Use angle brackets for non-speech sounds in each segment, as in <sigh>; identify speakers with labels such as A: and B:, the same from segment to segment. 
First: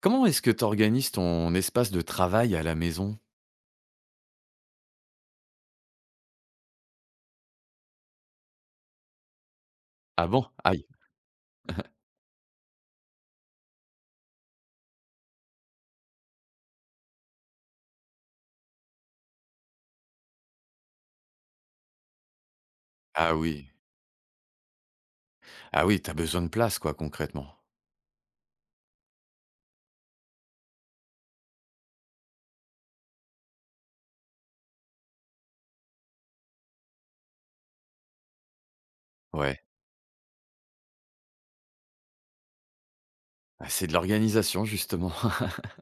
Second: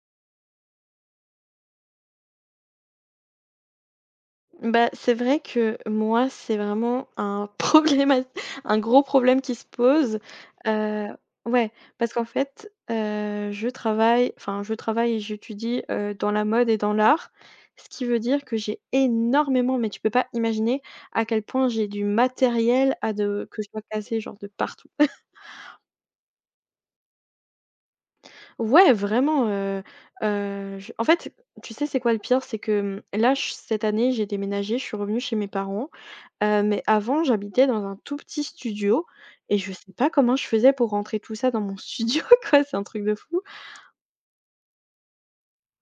A: Comment est-ce que tu organises ton espace de travail à la maison?
B: Bah, c'est vrai que moi, c'est vraiment un <laughs> problème, un gros problème qui se pose.
A: Ah bon? Aïe.
B: Heu, ouais, parce qu'en fait, je travaille, enfin, je travaille et j'étudie, dans la mode et dans l'art, ce qui veut dire que j'ai énormément, mais tu peux pas imaginer à quel point j'ai du matériel à
A: Ah
B: de que je
A: oui.
B: dois casser genre de partout. <laughs>
A: Ah oui, t'as besoin de place quoi, concrètement.
B: Ouais, vraiment, je en fait, tu sais, c'est quoi le pire? C'est que, mmh, là, ch cette année, j'ai déménagé, je suis revenue chez mes parents. Mais avant, j'habitais dans un tout petit studio et
A: Ouais.
B: je sais pas comment je faisais pour rentrer tout ça dans mon studio, <laughs> quoi, c'est un truc de fou.
A: Ah, c'est de l'organisation justement.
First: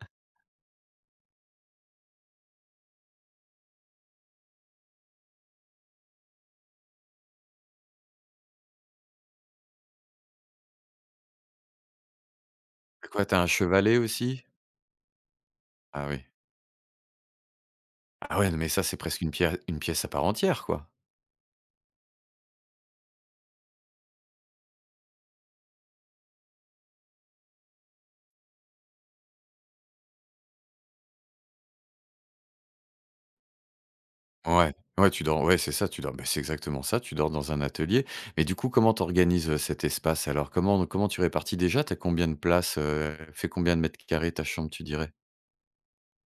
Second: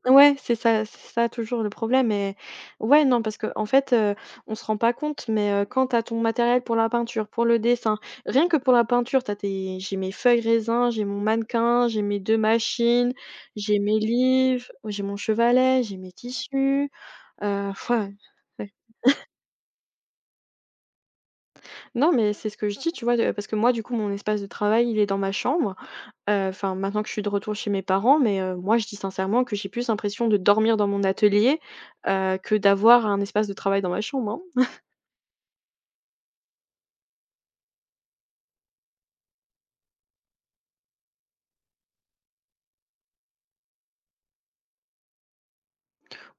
B: Ouais, c'est ça, toujours le problème. Et ouais, non, parce que en fait, on se rend pas compte, mais quand t'as ton matériel pour la peinture, pour le dessin, rien que pour la peinture, t'as tes j'ai mes feuilles raisin, j'ai mon mannequin, j'ai mes 2
A: <laughs>
B: machines,
A: quoi, t'as un
B: j'ai mes
A: chevalet aussi?
B: livres, oh, j'ai mon chevalet, j'ai
A: Ah
B: mes
A: oui.
B: tissus, heu, <laughs> ouais,
A: Ah ouais, non mais
B: ouais.
A: ça, c'est presque une pièce à part entière, quoi.
B: Non, mais c'est ce que je dis, tu vois? Parce que moi, du coup, mon espace de travail, il est dans ma chambre. Enfin, maintenant que je suis de retour chez mes parents, mais moi, je dis sincèrement que j'ai plus l'impression de dormir dans mon atelier, que d'avoir un espace de travail dans ma chambre, hein.
A: Ouais. Ouais, tu dors ouais, c'est ça, tu dors bah, c'est exactement ça, tu dors dans un atelier. Mais du coup, comment t'organises cet espace alors? Comment tu répartis déjà? T'as combien de place, fait combien de mètres carrés ta chambre, tu dirais?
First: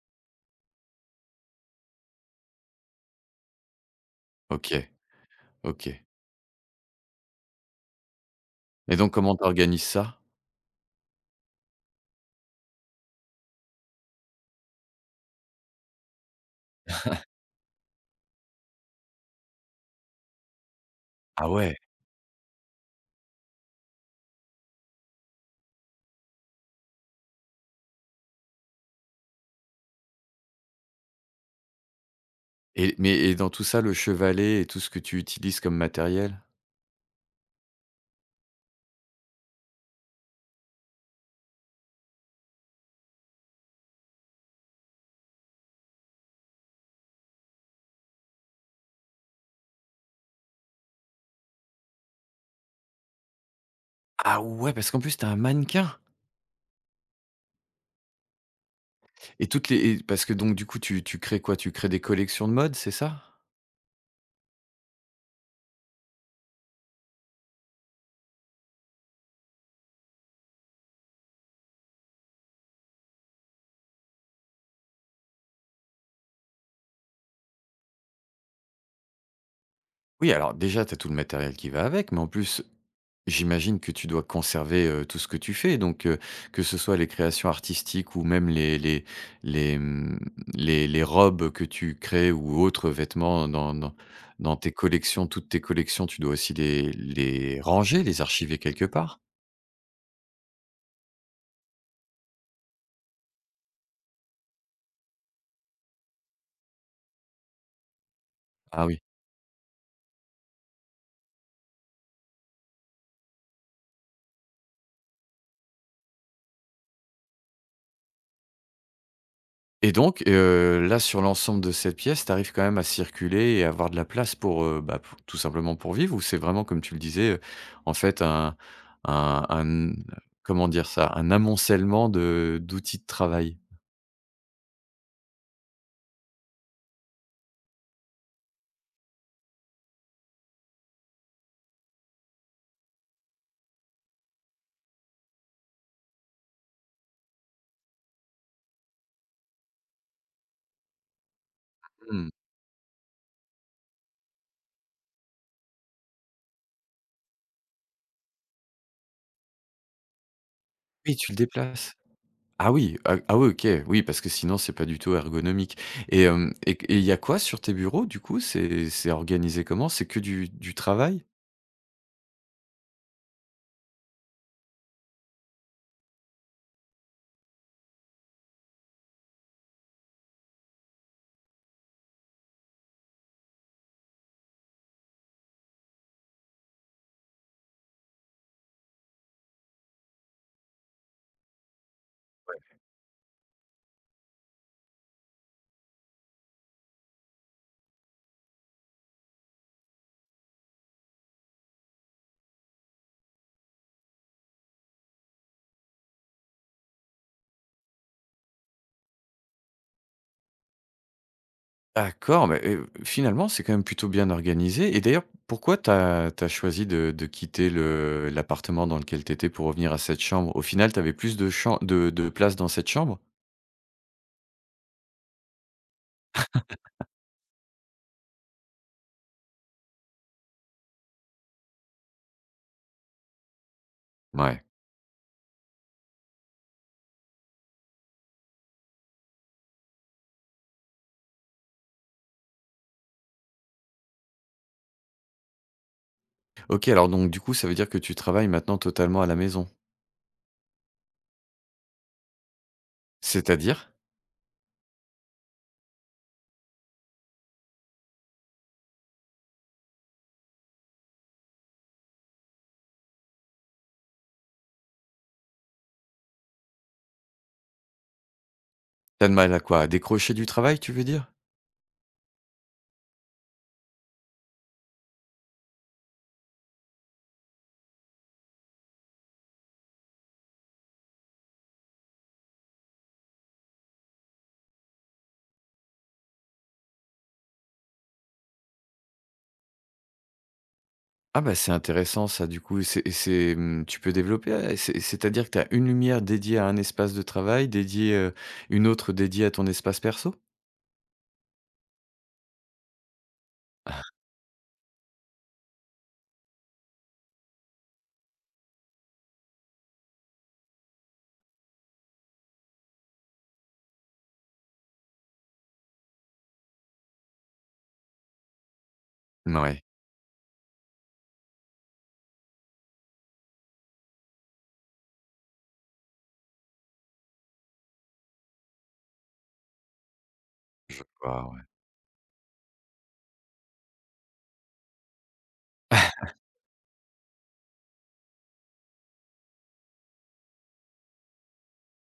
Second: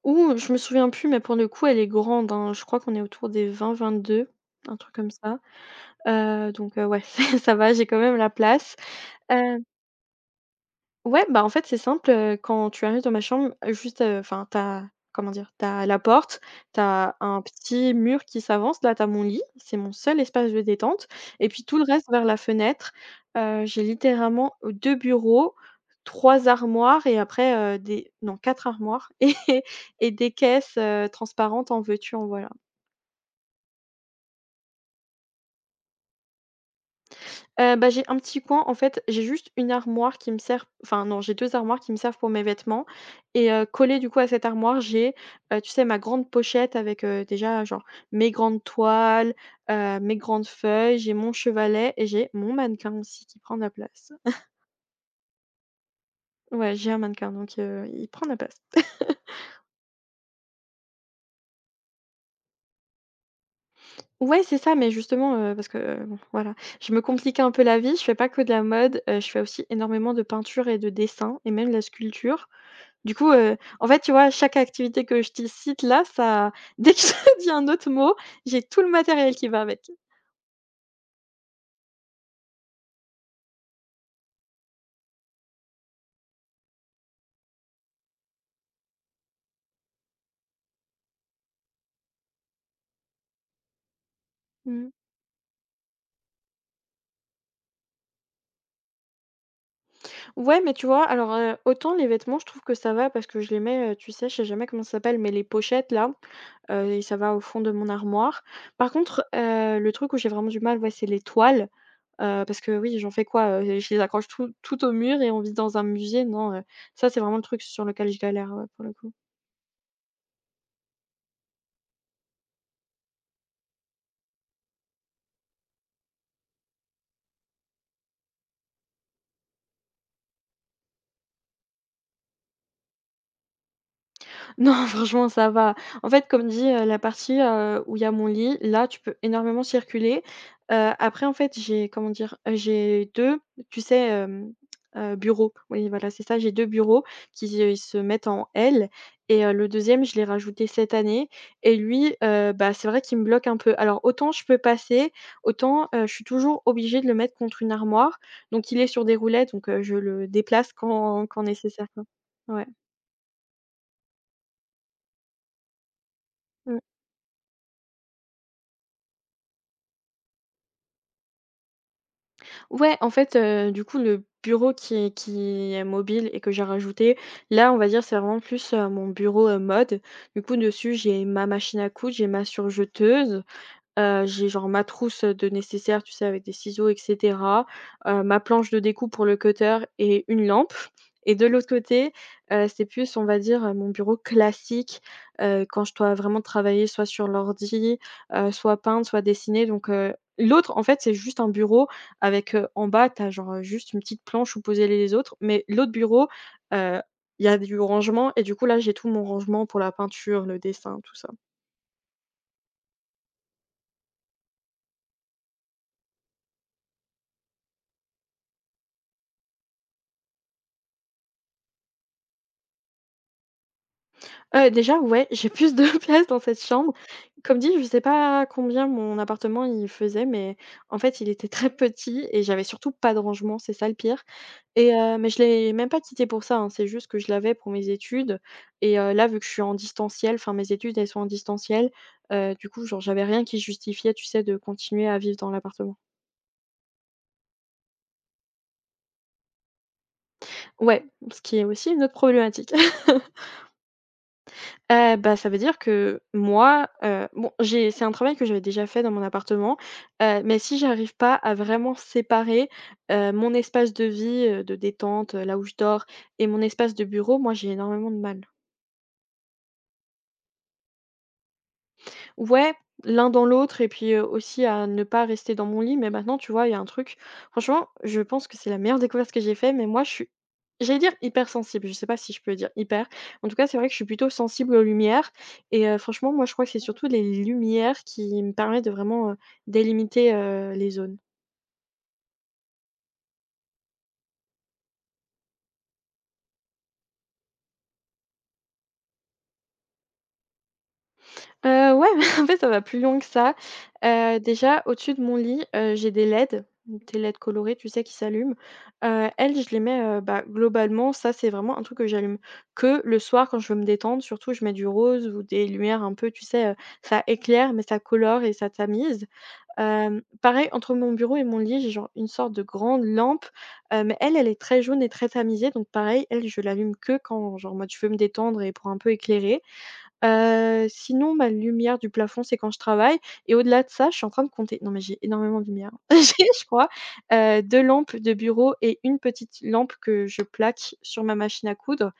B: Ou je me souviens plus, mais pour le coup, elle est grande, hein. Je crois qu'on est autour des 20-22, un
A: OK,
B: truc comme ça.
A: OK
B: Donc ouais, <laughs> ça va, j'ai quand même la place.
A: et donc comment
B: Heu
A: t'organises ça?
B: Ouais, bah, en fait, c'est simple, quand tu arrives dans ma chambre, juste, enfin, t'as, comment dire? T'as la porte, t'as un petit mur qui s'avance, là, t'as mon lit, c'est mon seul espace de détente et
A: Ah
B: puis tout
A: ouais!
B: le reste vers la fenêtre. J'ai littéralement 2 bureaux, 3 armoires et après, des non 4 armoires <laughs> et et des caisses, transparentes en veux-tu, en voilà.
A: Et mais et dans tout ça, le chevalet et tout ce que tu utilises comme matériel?
B: Bah, j'ai un petit coin en fait, j'ai juste une armoire qui me sert enfin non, j'ai 2 armoires qui me servent pour mes vêtements et collé du coup à cette armoire, j'ai, tu sais, ma grande pochette avec, déjà genre mes grandes toiles, mes grandes feuilles, j'ai mon chevalet et j'ai mon mannequin aussi qui prend de la place.
A: Ah ouais, parce qu'en plus, tu un mannequin?
B: Ouais, j'ai un mannequin, donc il prend de la place. <laughs>
A: Et toutes les et parce que donc du coup, tu crées quoi? Tu crées des collections de mode, c'est ça?
B: Ouais, c'est ça, mais justement, parce que, bon voilà, je me complique un peu la vie, je fais pas que de la mode, je fais aussi énormément de peinture et de dessin et même de la sculpture. Du coup, en fait, tu vois, chaque activité que je te cite là, ça <laughs> dès que je te dis un autre mot, j'ai tout le matériel qui va avec.
A: Oui, alors déjà, t'as tout le matériel qui va avec, mais en plus, j'imagine que tu dois conserver, tout ce que tu fais, donc que ce soit les créations artistiques ou même les les, les robes que tu crées ou autres vêtements dans dans tes
B: Mmh.
A: collections, toutes tes collections, tu dois aussi les ranger, les archiver quelque part?
B: Ouais, mais tu vois, alors, autant les vêtements, je trouve que ça va parce que je les mets, tu sais, je sais jamais comment ça s'appelle, mais les pochettes là, et ça va au fond de mon armoire.
A: Ah
B: Par
A: oui.
B: contre, le truc où j'ai vraiment du mal, ouais, c'est les toiles, parce que oui, j'en fais quoi, heu? Je les accroche tout toutes au mur et on vit dans un musée? Non, ça, c'est vraiment le truc sur lequel je galère, ouais, pour le coup.
A: Et donc, là, sur l'ensemble de cette pièce, tu arrives quand même à circuler et à avoir de la place pour, bah, pou tout simplement pour vivre? Ou c'est vraiment comme tu le disais, en fait un un comment dire ça? Un amoncellement de d'outils de travail?
B: Non, <laughs> franchement, ça va. En fait, comme dit, la partie, où il y a mon lit, là, tu peux énormément circuler. Après, en fait, j'ai comment dire? J'ai 2, tu sais, bureaux. Oui, voilà, c'est ça, j'ai 2 bureaux qui, se mettent en L et le deuxième, je l'ai rajouté cette année et lui,
A: Mmh.
B: bah, c'est vrai qu'il me bloque un peu. Alors autant je peux passer, autant, je suis toujours obligée de le mettre contre une armoire. Donc il est sur des roulettes, donc je le déplace
A: Oui,
B: quand
A: tu le
B: quand nécessaire,
A: déplaces.
B: quoi. Ouais.
A: Ah oui, ah oui, OK, oui, parce que sinon c'est pas du tout ergonomique. Et et il y a quoi sur tes bureaux du coup? C'est organisé comment? C'est que du travail?
B: Ouais, en fait, du coup, le bureau qui est mobile et que j'ai rajouté, là, on va dire, c'est vraiment plus, mon bureau, mode. Du coup, dessus, j'ai ma machine à coudre, j'ai ma surjeteuse, j'ai genre ma trousse, de nécessaire, tu sais, avec des ciseaux et cetera, ma planche de découpe pour le cutter et une lampe. Et de l'autre côté, c'est plus, on va dire, mon bureau classique, quand je dois vraiment travailler soit sur l'ordi, soit peindre, soit dessiner, donc l'autre, en fait, c'est juste un bureau avec, en bas, tu as genre, juste une petite planche où poser les autres, mais l'autre bureau, heu, il y a du rangement et du coup, là, j'ai tout mon rangement pour la peinture, le dessin, tout ça.
A: D'accord, mais finalement, c'est quand même plutôt bien organisé et d'ailleurs, pourquoi t'as as choisi de quitter le l'appartement dans lequel t'étais pour revenir à cette chambre? Au final, t'avais plus de cham de place dans cette chambre?
B: Déjà, ouais, j'ai plus de <laughs> place dans cette chambre. Comme dit, je sais pas combien mon appartement il faisait, mais en fait, il était très petit et j'avais surtout pas de rangement, c'est ça le pire.
A: Ouais.
B: Et mais je l'ai même pas quitté pour ça, hein, c'est juste que je l'avais pour mes études et là, vu que je suis en distanciel, enfin mes études, elles sont en distanciel, du coup, genre, j'avais rien qui justifiait, tu sais, de continuer à vivre dans l'appartement.
A: OK, alors donc du coup, ça veut dire que tu travailles maintenant totalement à la maison?
B: Ouais, ce qui est aussi une autre problématique. <laughs>
A: C'est-à-dire?
B: Bah, ça veut dire que moi, bon, j'ai c'est un travail que j'avais déjà fait dans mon appartement, mais si j'arrive pas à vraiment séparer, mon espace de vie, de détente, là où je dors et mon espace de bureau, moi, j'ai énormément de mal.
A: T'as de mal à quoi? À décrocher du travail, tu veux dire?
B: Ouais, l'un dans l'autre et puis, aussi à ne pas rester dans mon lit. Mais maintenant, tu vois, il y a un truc, franchement, je pense que c'est la meilleure découverte que j'ai faite. Mais moi je suis j'allais dire hypersensible, je sais pas si je peux dire hyper. En tout cas, c'est vrai que je suis plutôt sensible aux lumières et franchement, moi je crois que c'est surtout les lumières qui me permettent de vraiment, délimiter, les zones.
A: Ah bah, c'est intéressant ça du coup, tu peux développer, c'est c'est-à-dire que t'as une lumière dédiée à un espace de travail, dédiée, une autre dédiée à ton espace perso?
B: Ouais, <laughs> en fait, ça va plus loin que ça. Déjà, au-dessus de mon lit, j'ai des LED, des LED colorées, tu sais, qui s'allument. Elles, je les mets, bah, globalement, ça, c'est vraiment un truc que j'allume que le soir quand je veux me détendre. Surtout, je mets du rose ou des lumières un peu, tu sais, ça éclaire, mais ça colore et ça tamise.
A: Mouais,
B: Pareil, entre mon bureau et mon lit, j'ai genre une sorte de grande lampe, mais elle, elle est très jaune et très tamisée. Donc pareil, elle, je l'allume que quand, genre, en mode, je veux me détendre et pour un peu éclairer.
A: je
B: Sinon, ma
A: ouais.
B: lumière du plafond, c'est quand je travaille et au-delà de ça, je suis en train de compter. Non, mais j'ai énormément de lumière. <laughs> J'ai, je crois, 2 lampes de bureau et une petite lampe que je plaque sur ma machine à coudre.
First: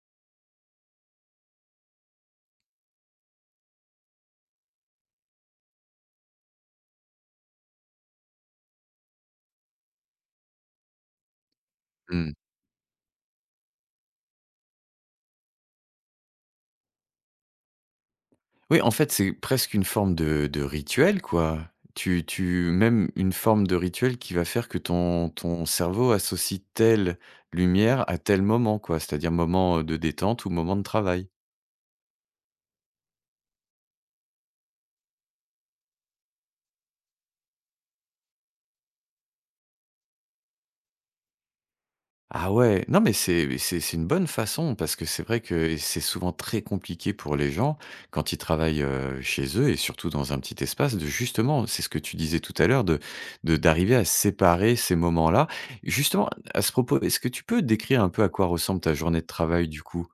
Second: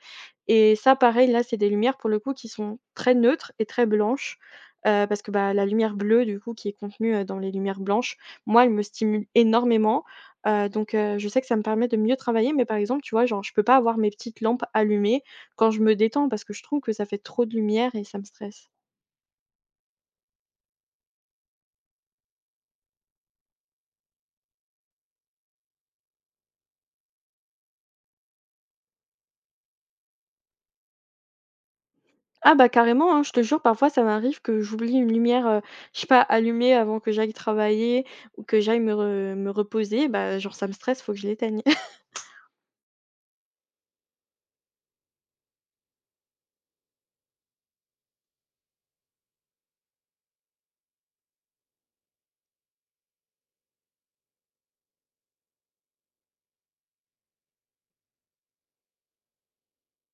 B: Et ça, pareil, là, c'est des lumières pour le coup qui sont très neutres et très blanches, parce que, bah, la lumière bleue du coup qui est contenue, dans les lumières blanches, moi, elle me stimule énormément, donc je sais que ça me permet de mieux
A: Mmh.
B: travailler. Mais par exemple, tu vois, genre, je peux pas avoir mes petites lampes allumées quand je me détends parce que je trouve que ça fait trop de lumière et ça me stresse.
A: Oui, en fait, c'est presque une forme de rituel, quoi. Tu même une forme de rituel qui va faire que ton cerveau associe telle lumière à tel moment, quoi. C'est-à-dire moment, de détente ou moment de travail.
B: Ah bah, carrément, hein, je te jure, parfois ça m'arrive que j'oublie une lumière, je sais pas, allumée avant que j'aille travailler ou que j'aille me reposer, bah, genre ça me stresse, faut que je l'éteigne.
A: Ah ouais, non mais c'est une bonne façon parce que c'est vrai que c'est souvent très compliqué pour les gens quand ils travaillent, chez eux et surtout dans un petit espace de justement, c'est ce que tu disais tout à l'heure de d'arriver à séparer ces moments-là. Justement, à ce propos, est-ce que tu peux décrire un peu à quoi ressemble ta journée de travail du coup?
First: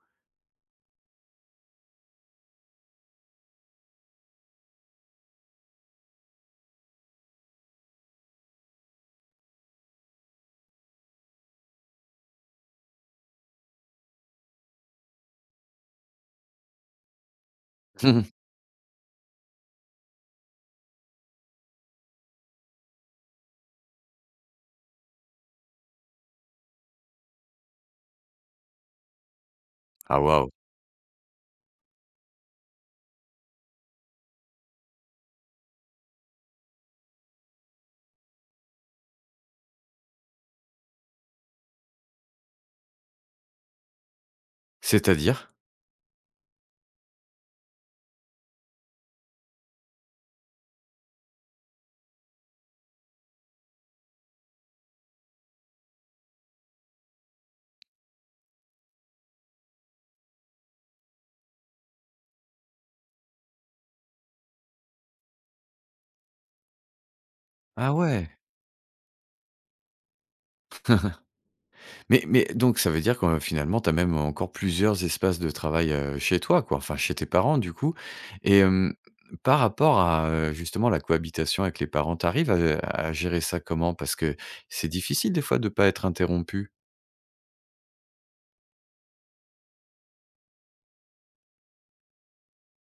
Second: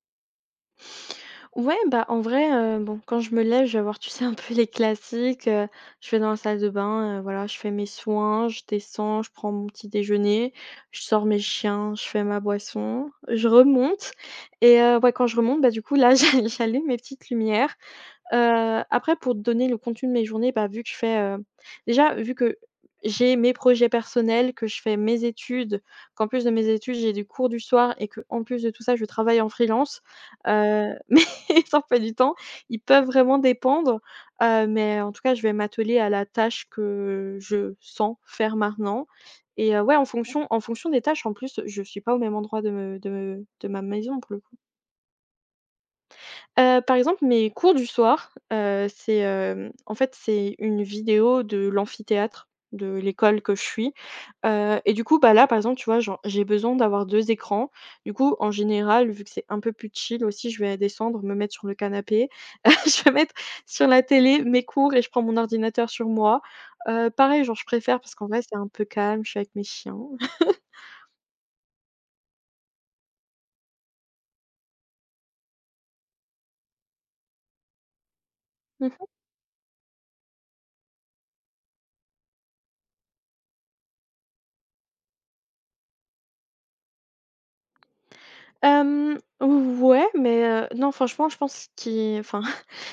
B: Ouais, bah, en vrai, bon, quand je me lève, je vais avoir, tu sais, un peu les classiques, je vais dans la salle de bain, voilà, je fais mes soins, je descends, je prends mon petit déjeuner, je sors mes chiens, je fais ma boisson, je remonte et ouais, quand je remonte, bah, du coup, là, <laughs> j'allume mes petites lumières.
A: <laughs>
B: Après pour te donner le contenu de mes journées, bah, vu que je fais, déjà vu que j'ai mes projets personnels, que je fais mes études, qu'en plus de mes études, j'ai des cours du soir et qu'en plus de tout ça, je travaille en freelance,
A: Ah waouh!
B: <laughs> mes emplois du temps, ils peuvent vraiment dépendre, mais en tout cas, je vais m'atteler à la tâche que je sens faire maintenant et ouais, en fonction des tâches, en plus, je suis pas au même endroit de me de ma maison pour le coup.
A: C'est-à-dire?
B: Par exemple, mes cours du soir, en fait, c'est une vidéo de l'amphithéâtre de l'école que je suis, et du coup, bah, là, par exemple, tu vois, genre, j'ai besoin d'avoir 2 écrans. Du coup, en général, vu que c'est un peu plus chill aussi, je vais descendre, me mettre sur le canapé. <laughs> Je vais mettre sur la télé mes cours et je prends mon ordinateur sur moi. Pareil, genre, je
A: Ah
B: préfère parce qu'en
A: ouais!
B: vrai, c'est un peu calme, je suis avec mes chiens. <laughs>
A: Mais donc ça veut dire que, finalement, tu as même encore plusieurs espaces de travail, chez toi, quoi, enfin chez tes parents, du coup et par rapport à, justement la cohabitation avec les parents, tu arrives à gérer ça comment? Parce que c'est difficile des fois de ne pas être interrompu?
B: Ouais, mais non, franchement, je pense qui enfin,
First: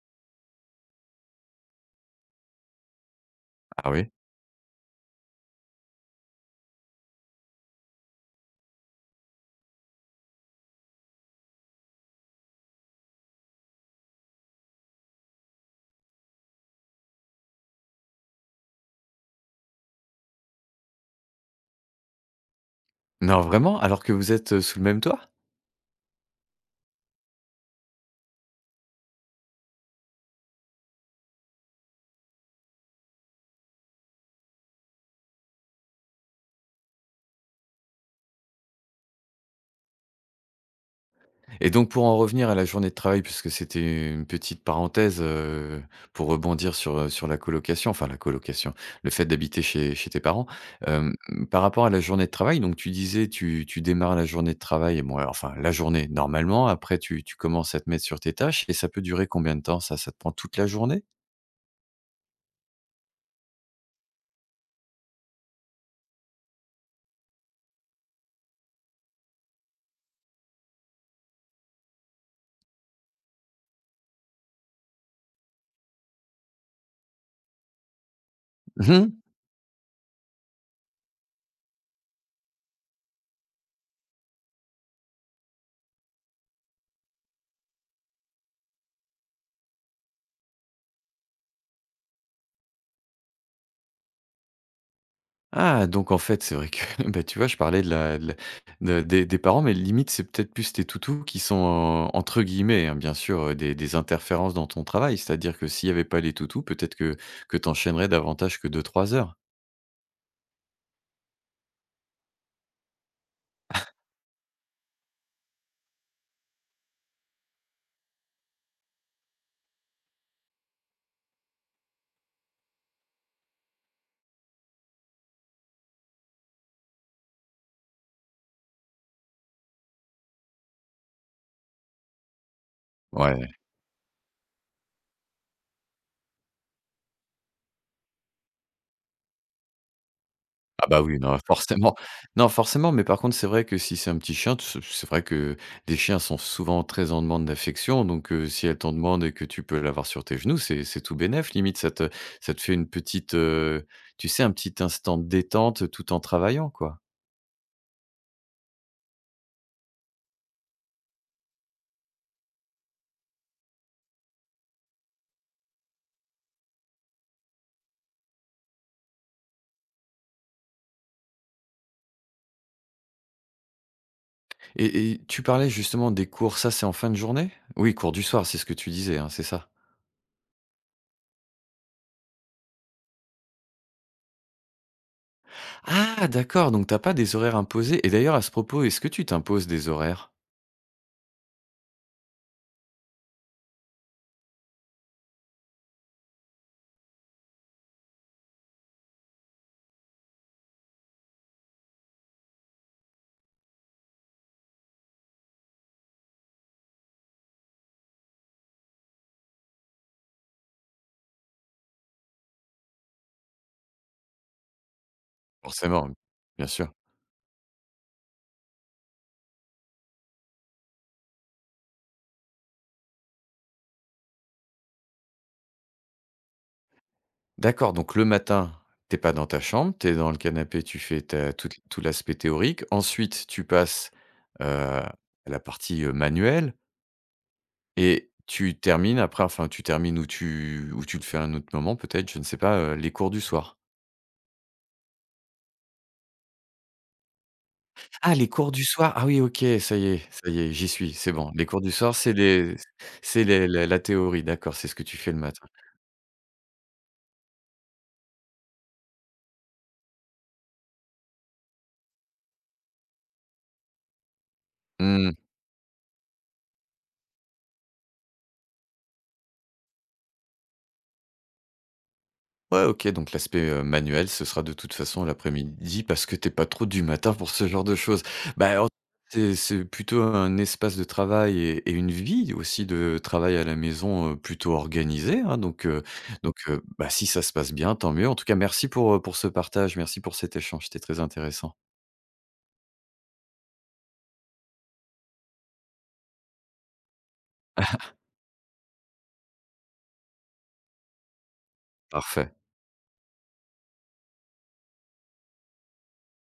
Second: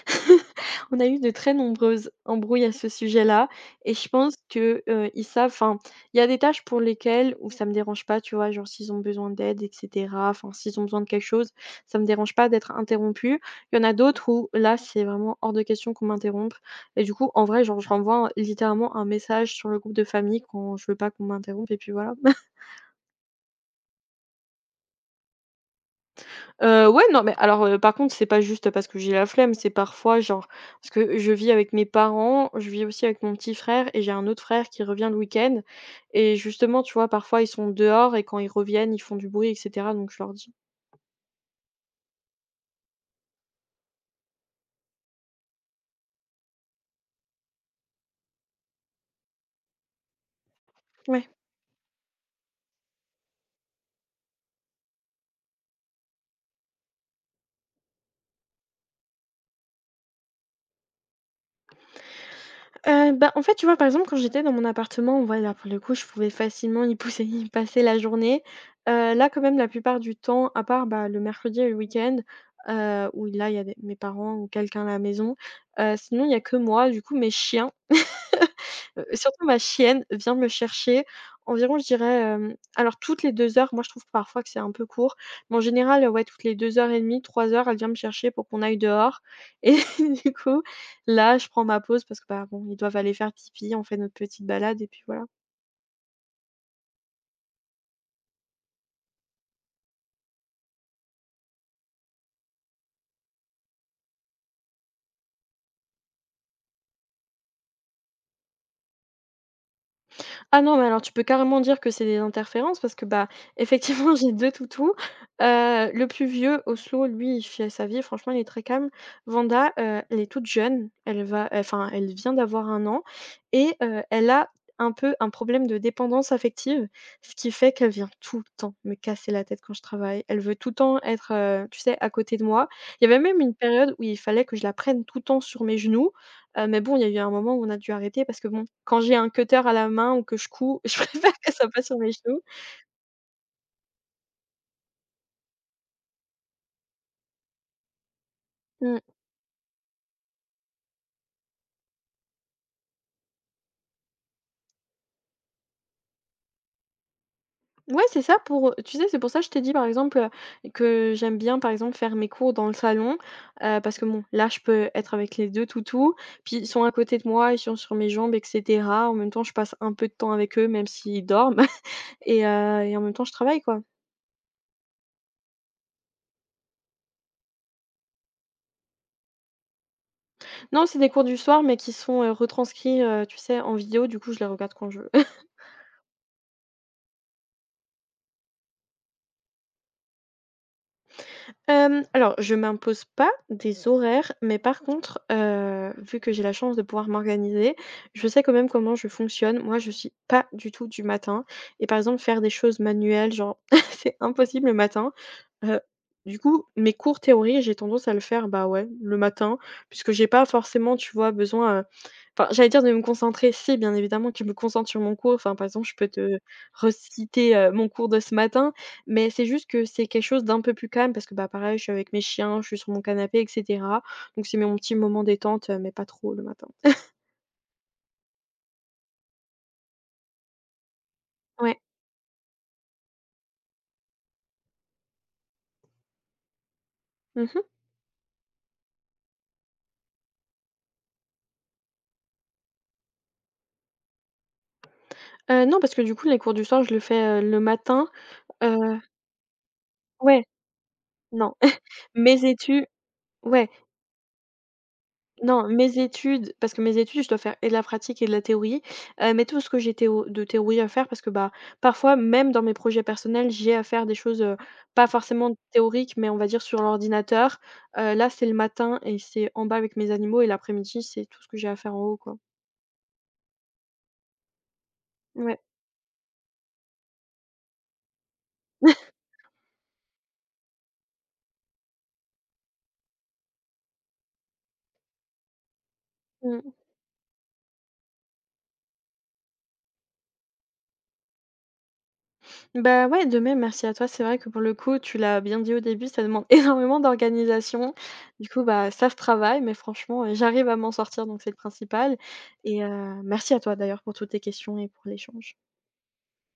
B: <laughs> on a eu de très nombreuses embrouilles à ce sujet-là
A: Ah
B: et je
A: oui?
B: pense que, ils savent enfin, il y a des tâches pour lesquelles où ça me dérange pas, tu vois? Genre s'ils ont besoin d'aide et cetera, enfin, s'ils ont besoin de quelque chose, ça me dérange pas d'être interrompu. Il y en a d'autres où là, c'est vraiment hors de question qu'on m'interrompe et du coup, en vrai, genre, je renvoie littéralement un message sur le groupe de famille quand je veux pas qu'on m'interrompe et puis voilà.
A: Non, vraiment? Alors que vous êtes, sous le même toit?
B: Ouais, non, mais alors, par contre, c'est pas juste parce que j'ai la flemme, c'est parfois genre parce que je vis avec mes parents, je vis aussi avec mon petit frère et j'ai un autre frère qui revient le week-end et justement, tu vois, parfois, ils sont dehors et quand ils reviennent, ils font du bruit et cetera donc je leur dis.
A: Et donc pour en revenir à la journée de travail, puisque c'était une petite parenthèse, pour rebondir sur, sur la colocation, enfin la colocation, le fait d'habiter chez tes parents. Hem,
B: Ouais.
A: par rapport à la journée de travail, donc tu disais tu tu démarres la journée de travail, et bon alors enfin la journée normalement, après tu commences à te mettre sur tes tâches et ça peut durer combien de temps ça? Ça te prend toute la journée?
B: Bah, en fait, tu vois, par exemple, quand j'étais dans mon appartement, voilà pour le coup, je pouvais facilement y pousser <laughs> y passer la journée. Là, quand même, la plupart du temps, à part, bah, le mercredi et le week-end, où là, il y avait mes parents ou quelqu'un à la maison, sinon, il y a que moi, du coup, mes chiens. Surtout ma chienne vient me chercher environ, je dirais, alors toutes les 2 heures, moi je trouve parfois que c'est un peu court, mais en général, ouais, toutes les 2 heures et demie, 3 heures, elle vient me chercher pour qu'on aille dehors <laughs> et du coup, là, je prends ma pause parce que, bah, bon, ils doivent aller faire pipi, on fait notre petite balade et puis voilà.
A: Ah donc en fait, c'est vrai que, <laughs> bah, tu vois, je parlais de la de la de des parents, mais limite, c'est peut-être plus tes toutous qui sont en entre guillemets, hein, bien sûr, des interférences dans ton travail. C'est-à-dire que s'il y avait pas les toutous, peut-être que tu enchaînerais davantage que deux trois heures?
B: Ah non, mais alors tu peux carrément dire que c'est des interférences parce que, bah, effectivement, <laughs> j'ai 2 toutous. Le plus vieux, Oslo, lui, il fait sa vie, franchement, il est très calme. Vanda, elle est toute jeune, elle va enfin, elle vient d'avoir un an et elle a un peu un problème de dépendance affective, ce qui fait qu'elle vient tout le temps me casser la tête quand je travaille. Elle veut tout le temps être, tu sais, à côté de moi. Il y avait même une
A: Ouais.
B: période où il fallait que je la prenne tout le temps sur mes genoux. Mais bon, il y a eu un moment où on a dû arrêter parce que bon, quand j'ai un cutter à la main ou que je couds, <laughs>
A: Ah
B: je
A: bah oui,
B: préfère
A: non,
B: que ça passe
A: forcément.
B: sur mes genoux.
A: Non, forcément, mais par contre, c'est vrai que si c'est un petit chien, t c'est vrai que des chiens sont souvent très en demande d'affection, donc si elle t'en
B: Mmh.
A: demande et que tu peux l'avoir sur tes genoux, c'est tout bénef. Limite, ça te fait une petite, tu sais, un petit instant de détente tout en travaillant, quoi
B: Ouais, c'est ça pour, tu sais, c'est pour ça que je t'ai dit, par exemple, que j'aime bien, par exemple, faire mes cours dans le salon, parce que bon, là, je peux être avec les 2 toutous, puis ils sont à côté de moi, ils sont sur mes jambes et cetera. En même temps, je passe un peu de temps avec eux, même s'ils dorment <laughs> et en même temps, je travaille, quoi.
A: et tu parlais justement des cours, ça, c'est en fin de journée? Oui, cours du soir, c'est ce que tu disais, hein, c'est ça?
B: Non, c'est des cours du soir, mais qui sont, retranscrits, tu sais, en vidéo, du coup, je les regarde quand je
A: Ah d'accord, donc t'as pas des horaires imposés et d'ailleurs, à ce propos, est-ce que tu t'imposes des horaires?
B: Alors je m'impose pas des horaires, mais par contre, vu que j'ai la chance de pouvoir m'organiser, je sais quand même comment je fonctionne. Moi, je suis pas du tout du matin et par exemple faire des choses manuelles, genre, <laughs> c'est impossible le matin. Heu, du coup, mes cours théorie, j'ai tendance à le faire, bah, ouais, le matin, puisque j'ai pas forcément, tu vois, besoin, enfin, j'allais dire de me concentrer. Si, bien évidemment que je me concentre sur mon cours. Enfin, par exemple, je peux
A: Forcément,
B: te
A: bien sûr.
B: reciter, mon cours de ce matin, mais c'est juste que c'est quelque chose d'un peu plus calme parce que, bah, pareil, je suis avec mes chiens, je suis sur mon canapé et cetera. Donc c'est mon petit moment détente, mais pas trop le matin.
A: D'accord, donc le matin, t'es pas dans ta chambre, tu es dans le canapé, tu fais ta tout
B: Ouais.
A: tout l'aspect théorique. Ensuite, tu passes, à la partie, manuelle
B: Mmh mh.
A: et tu termines après enfin tu termines ou tu le fais à un autre moment peut-être, je ne sais pas, les cours du soir?
B: Non, parce que du coup, les cours du soir, je le fais, le matin.
A: Ah, les cours du
B: Heu,
A: soir! Ah oui, OK,
B: ouais,
A: ça y est, j'y suis, c'est bon.
B: non.
A: Les cours
B: <laughs>
A: du soir,
B: Mes étu
A: c'est les
B: ouais.
A: la la théorie, d'accord, c'est ce que tu fais le
B: Non,
A: matin.
B: mes études parce que mes études, je dois faire et de la pratique et de la théorie, mais tout ce que j'ai théo de théorie à faire parce que, bah, parfois, même dans mes projets personnels, j'ai à faire des choses, pas
A: Mmh.
B: forcément théoriques, mais on va dire sur l'ordinateur. Là, c'est le matin et c'est en bas avec mes animaux et l'après-midi, c'est tout ce que j'ai à faire en haut, quoi.
A: Ouais, OK, donc l'aspect, manuel, ce sera de toute façon
B: Ouais.
A: l'après-midi parce que t'es pas trop du matin pour ce genre de choses. Bah, en
B: <laughs>
A: c'est plutôt un espace de travail et une vie aussi de travail à la maison, plutôt organisée, hein, donc donc
B: Mmh.
A: bah, si ça se passe bien, tant mieux. En tout cas, merci pour ce partage, merci pour cet échange, c'était très intéressant.
B: Bah, ouais, de même, merci à toi. C'est vrai que pour le coup, tu l'as bien dit au début, ça demande <laughs> énormément d'organisation. Du coup, bah, ça se travaille, mais franchement, j'arrive à m'en sortir, donc c'est le principal
A: Parfait.
B: et merci à toi d'ailleurs pour toutes tes questions et pour l'échange.